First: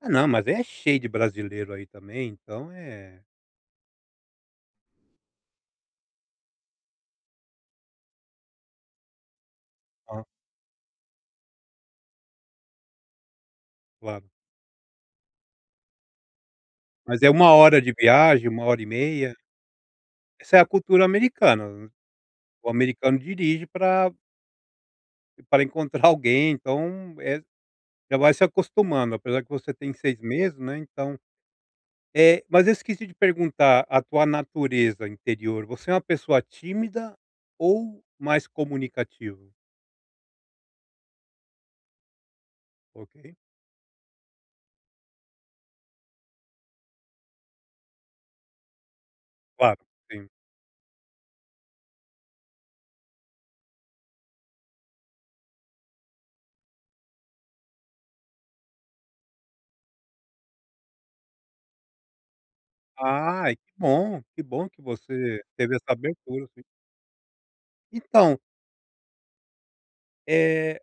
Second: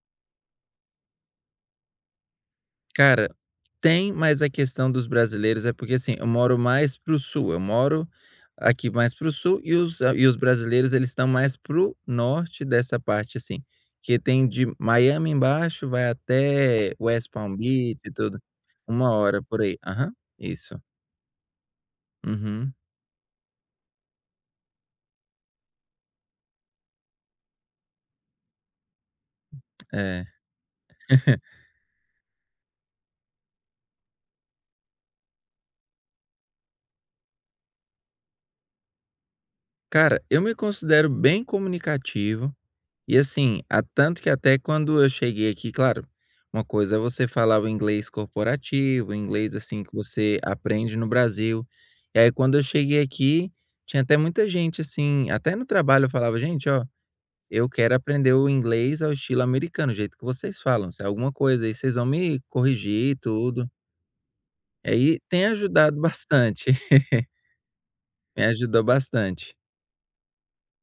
Ah não, mas é cheio de brasileiro aí também, então é Cara, tem mais a questão dos brasileiros, é porque assim, eu moro mais pro sul, eu moro aqui mais pro sul e os Ah. e os brasileiros eles estão mais pro norte dessa parte assim, que Claro. tem de Miami embaixo, vai até Mas West é 1 Palm hora de Beach e tudo, viagem, 1 hora e 1 meia. hora por aí. Aham, Essa é a isso. cultura americana. O Uhum. americano dirige pra Para encontrar alguém, então, eh, já vai se acostumando, apesar que você tem 6 É. meses né, então. Eh, mas eu esqueci de perguntar a tua natureza interior, você é uma pessoa tímida ou mais comunicativa? Cara, eu me considero bem comunicativo e, Ok. assim, a tanto que até quando eu cheguei aqui, claro, uma coisa é você falar inglês corporativo, inglês Claro, assim que sim. você aprende no Brasil. E aí quando eu cheguei aqui, tinha até muita gente assim, até no trabalho eu falava: “Gente, olha, eu quero aprender o inglês ao estilo americano, o jeito que vocês falam. Se é alguma coisa aí vocês vão me corrigir e Ai tudo”. que bom, que bom que É e você tem teve essa ajudado abertura assim. bastante. Então Me ajudou bastante. Eh,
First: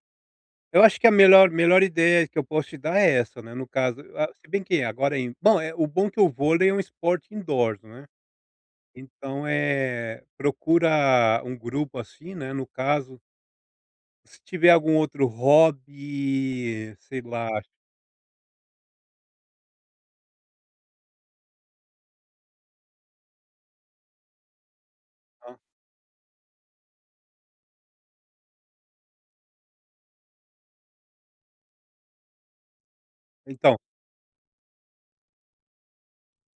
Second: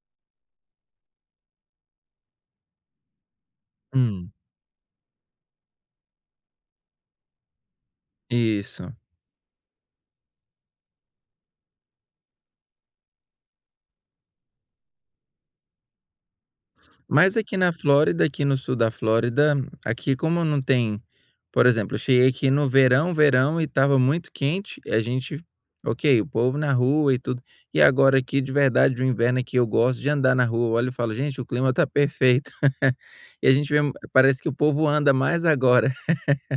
eu acho que a melhor melhor ideia que eu posso te dar é essa, né, no caso. Ah, Hum. se bem que agora é in bom, o bom que o vôlei é um esporte indoors, né. Isso. Então, eh eh procura um grupo assim, né, no caso. Se tiver algum outro hobby, sei Mas lá. aqui na Flórida, aqui no sul da Flórida, aqui como não tem, por exemplo, eu cheguei aqui no verão, verão e estava muito quente e a gente, Aham. ok, o povo na rua e tudo. E agora aqui de verdade o inverno aqui eu gosto de andar na rua, olho e falo: "Gente o clima tá perfeito". E a gente Então. vê, parece que o povo anda mais agora.